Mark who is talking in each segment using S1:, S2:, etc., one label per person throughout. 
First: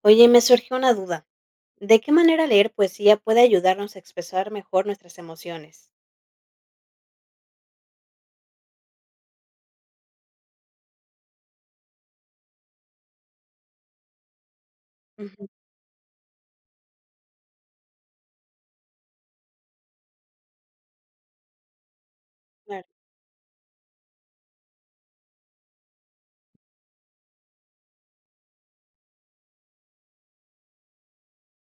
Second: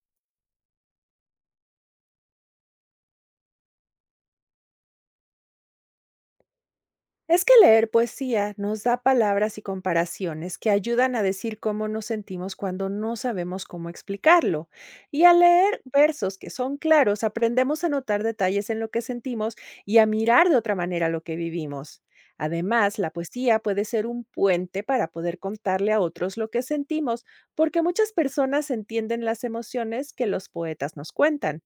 S1: Oye, me surgió una duda. ¿De qué manera leer poesía puede ayudarnos a expresar mejor nuestras emociones?
S2: Es que leer poesía nos da palabras y comparaciones que ayudan a decir cómo nos sentimos cuando no sabemos cómo explicarlo. Y al
S1: Ujú.
S2: leer versos que son claros, aprendemos a notar detalles en lo que sentimos y a mirar de otra manera lo que vivimos.
S1: Claro,
S2: Además, la poesía puede ser un puente para poder contarle a otros lo que sentimos, porque muchas personas entienden las emociones que los poetas nos cuentan.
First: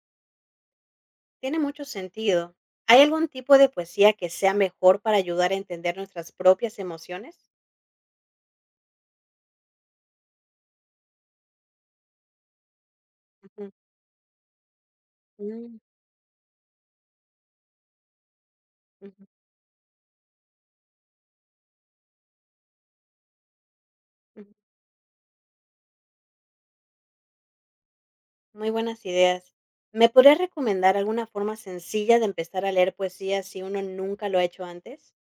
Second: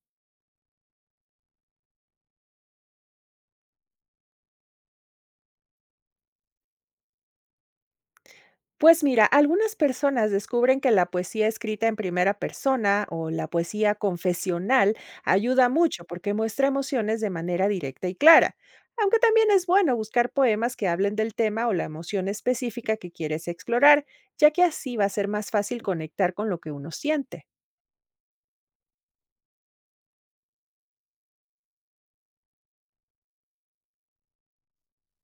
S1: tiene mucho sentido. ¿Hay algún tipo de poesía que sea mejor para ayudar a entender nuestras propias emociones?
S2: Pues mira, algunas personas descubren que la poesía escrita en primera persona o la
S1: Ujú.
S2: poesía confesional ayuda
S1: Mm,
S2: mucho porque muestra emociones de manera directa y clara, aunque
S1: ujú,
S2: también es bueno buscar poemas que hablen del tema o la emoción específica que quieres explorar, ya
S1: ujú.
S2: que así va a ser más fácil conectar con lo que uno siente.
S1: Muy buenas ideas. ¿Me podrías recomendar alguna forma sencilla de empezar a leer poesía si uno nunca lo ha hecho antes?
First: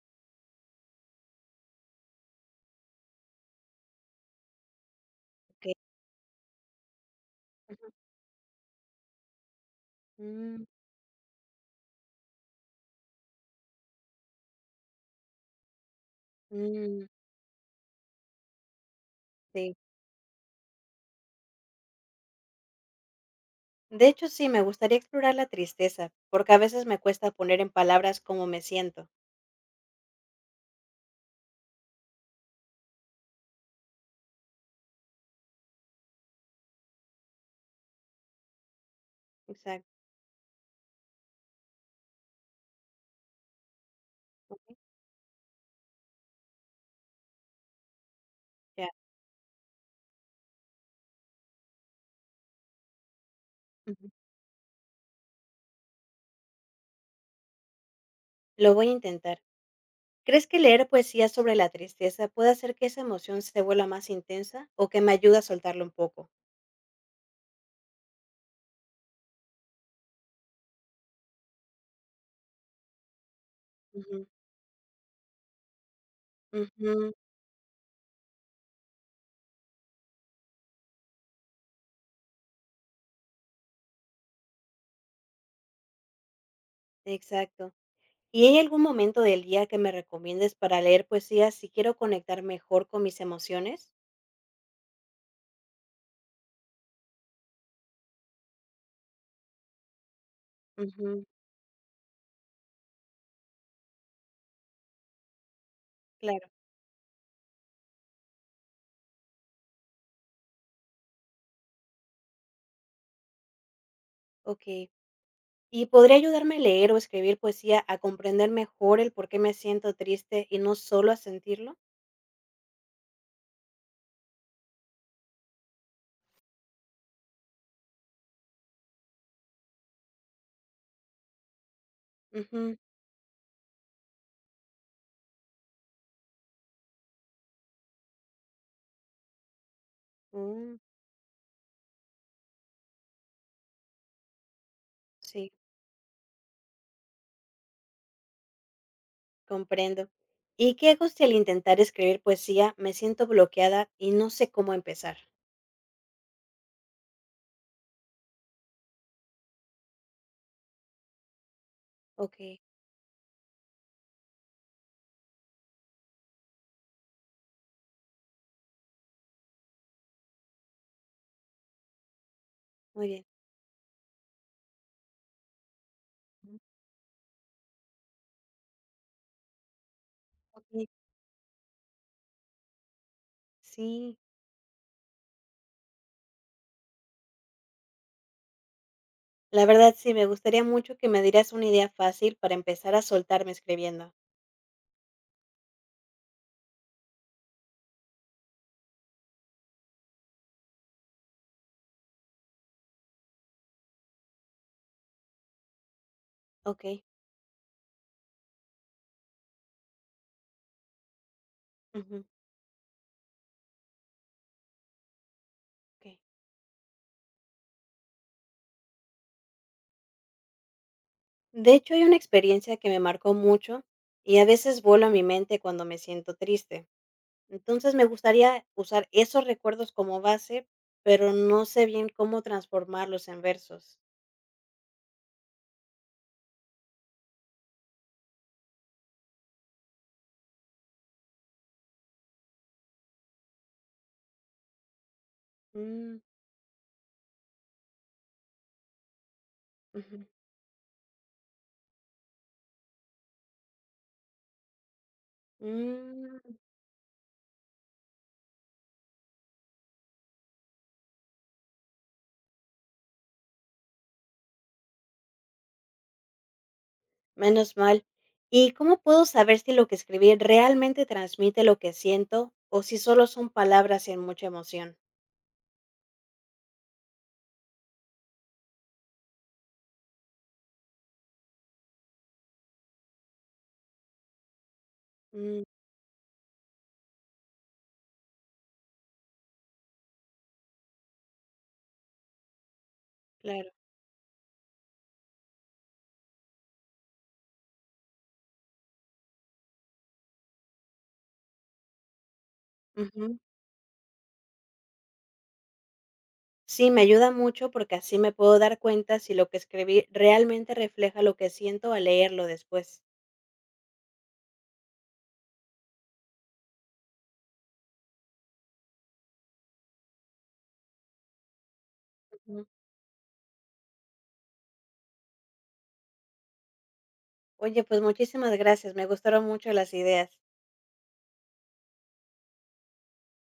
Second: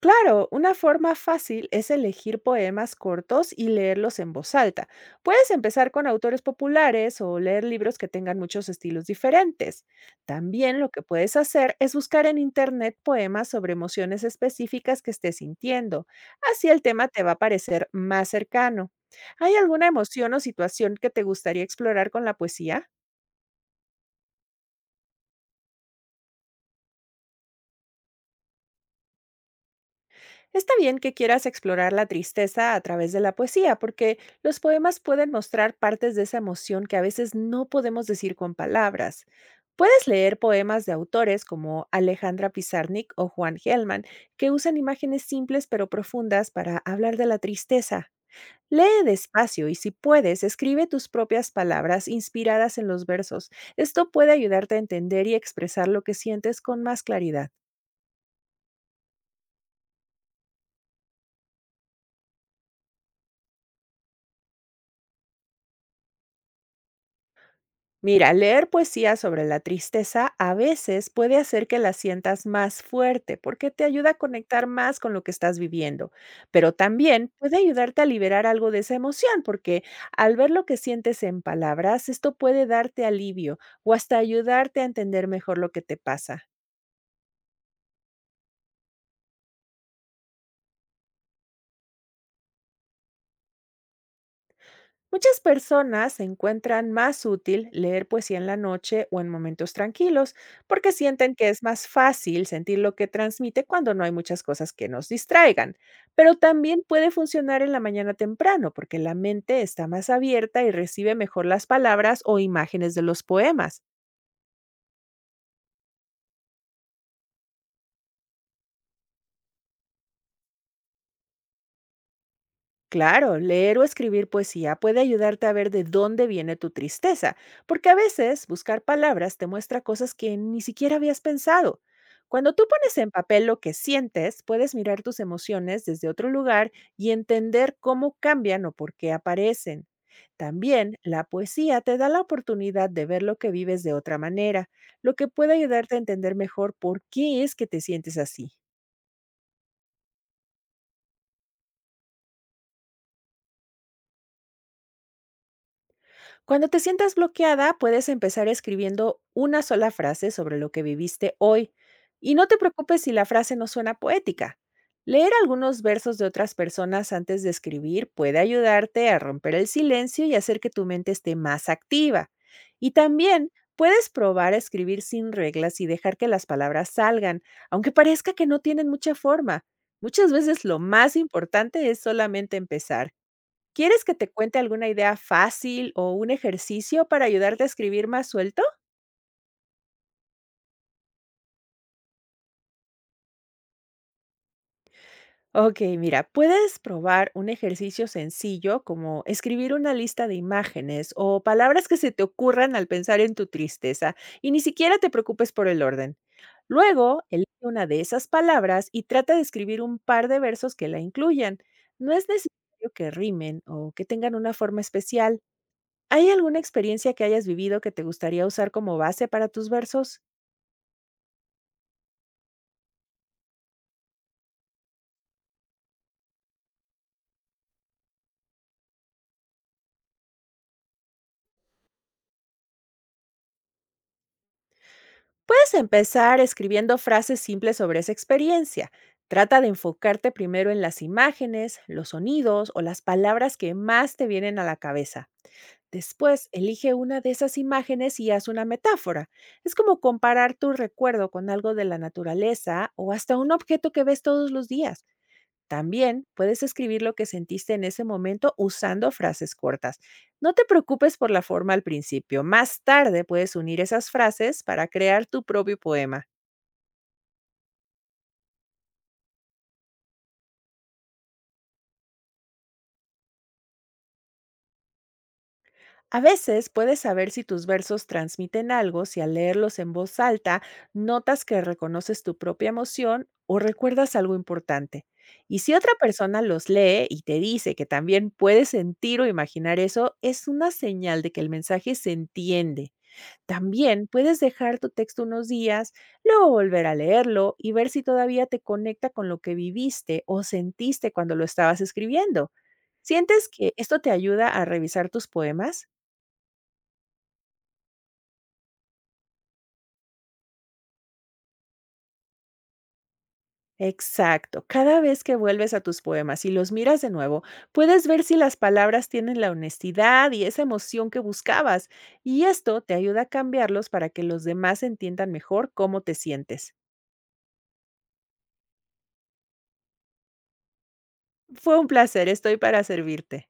S2: Claro, una forma fácil es elegir poemas cortos y leerlos en voz alta. Puedes
S1: Ok.
S2: empezar con autores populares o leer
S1: Ujú.
S2: libros que tengan muchos estilos diferentes.
S1: Mm,
S2: También lo que puedes hacer es buscar en internet poemas sobre emociones específicas que estés sintiendo. Así el
S1: mm,
S2: tema te va a parecer más cercano. ¿Hay
S1: sí.
S2: alguna emoción o situación que te gustaría explorar con la poesía?
S1: De hecho, sí, me gustaría explorar la tristeza, porque a veces me cuesta poner en palabras cómo me siento.
S2: Está bien que quieras explorar la tristeza a través de la poesía, porque los poemas pueden mostrar partes de esa emoción que a veces no podemos decir con palabras.
S1: Exacto.
S2: Puedes leer poemas de autores como Alejandra Pizarnik o Juan Gelman, que usan
S1: Okey,
S2: imágenes simples pero profundas para hablar de la tristeza.
S1: ya.
S2: Lee despacio y si puedes, escribe tus propias palabras inspiradas en los versos.
S1: Ujú.
S2: Esto puede ayudarte a entender y expresar lo que sientes con más claridad.
S1: Lo voy a intentar. ¿Crees que leer poesía sobre la tristeza puede hacer que esa emoción se vuelva más intensa o que me ayude a soltarlo un poco?
S2: Mira, leer poesía sobre la tristeza a veces puede hacer que la sientas más fuerte porque te ayuda a
S1: Ujú,
S2: conectar más con lo que estás viviendo, pero
S1: ujú,
S2: también puede ayudarte a liberar algo de esa emoción porque al ver lo que sientes en palabras, esto puede darte alivio o hasta ayudarte a entender mejor lo que te pasa.
S1: exacto. ¿Y hay algún momento del día que me recomiendes para leer poesía si quiero conectar mejor con mis emociones?
S2: Muchas personas encuentran más útil leer poesía en la noche o en momentos tranquilos, porque
S1: Ujú,
S2: sienten que es más fácil sentir lo que transmite cuando no hay muchas cosas que nos distraigan. Pero
S1: claro,
S2: también puede funcionar en la mañana temprano, porque la mente está más abierta y recibe mejor las palabras o imágenes de los poemas.
S1: okey. ¿Y podría ayudarme a leer o escribir poesía a comprender mejor el por qué me siento triste y no solo a sentirlo?
S2: Claro, leer o escribir poesía puede ayudarte a ver de dónde viene tu tristeza, porque a veces buscar palabras te muestra cosas que ni siquiera habías pensado. Cuando tú
S1: Ujú,
S2: pones en papel lo que sientes, puedes mirar tus emociones desde otro lugar y entender cómo cambian o por qué aparecen.
S1: mm,
S2: También la poesía te da la oportunidad de ver lo que vives de otra manera, lo que
S1: sí,
S2: puede ayudarte a entender mejor por qué es que te sientes así.
S1: comprendo. ¿Y qué hago si al intentar escribir poesía me siento bloqueada y no sé cómo empezar?
S2: Cuando te sientas bloqueada, puedes empezar escribiendo una sola frase sobre lo que viviste hoy. Y
S1: Ok,
S2: no te preocupes si la frase no suena poética. Leer algunos versos de otras personas antes de escribir puede ayudarte a romper el silencio y hacer que tu mente esté más activa. Y
S1: muy bien.
S2: también puedes probar a escribir sin reglas y dejar que las
S1: Mm.
S2: palabras salgan, aunque parezca que no tienen mucha forma. Muchas veces lo
S1: Ok,
S2: más importante es solamente empezar. ¿Quieres que
S1: sí,
S2: te cuente alguna idea fácil o un ejercicio para ayudarte a escribir más suelto?
S1: la verdad sí, me gustaría mucho que me dieras una idea fácil para empezar a soltarme escribiendo.
S2: Ok, mira, puedes probar un ejercicio sencillo como escribir una lista de imágenes o palabras que se te ocurran al pensar en tu tristeza, y ni siquiera te preocupes por el orden.
S1: Ok.
S2: Luego, elige una de esas palabras y trata de escribir un par de versos que la incluyan. No
S1: Ujú,
S2: es necesario que rimen o que tengan una forma especial.
S1: ok.
S2: ¿Hay alguna experiencia que hayas vivido que te gustaría usar como base para tus versos?
S1: De hecho, hay una experiencia que me marcó mucho y a veces vuelo a mi mente cuando me siento triste. Entonces, me gustaría usar esos recuerdos como base, pero no sé bien cómo transformarlos en versos.
S2: Puedes empezar escribiendo frases simples sobre esa experiencia. Trata de enfocarte primero en las imágenes, los sonidos o las palabras que más te vienen a la cabeza.
S1: Mm.
S2: Después, elige una de esas imágenes y haz una metáfora. Es como
S1: Ujú.
S2: comparar tu recuerdo con algo de la naturaleza o hasta un objeto que ves todos los días. También
S1: Mm,
S2: puedes escribir lo que sentiste en ese momento usando frases cortas. No te preocupes por la forma al principio. Más tarde puedes unir esas frases para crear tu propio poema.
S1: menos mal. ¿Y cómo puedo saber si lo que escribí realmente transmite lo que siento o si solo son palabras sin mucha emoción?
S2: A veces puedes saber si tus versos transmiten algo si al leerlos en voz alta notas que reconoces tu propia emoción o recuerdas algo importante. Y
S1: Mm,
S2: si otra persona los lee y te dice que también puedes sentir o imaginar eso, es una señal de que el mensaje se entiende.
S1: claro.
S2: También puedes dejar tu texto unos días, luego volver a leerlo y ver si todavía te conecta con lo que viviste o sentiste cuando lo estabas escribiendo.
S1: Ujú.
S2: ¿Sientes que esto te ayuda a revisar tus poemas?
S1: Sí, me ayuda mucho porque así me puedo dar cuenta si lo que escribí realmente refleja lo que siento al leerlo después.
S2: Exacto. Cada vez que vuelves a tus poemas y los miras de nuevo, puedes ver si las palabras tienen la honestidad y esa emoción que buscabas. Y
S1: Ujú.
S2: esto te ayuda a cambiarlos para que los demás entiendan mejor cómo te sientes.
S1: Oye, pues muchísimas gracias. Me gustaron mucho las ideas.
S2: Fue un placer, estoy para servirte.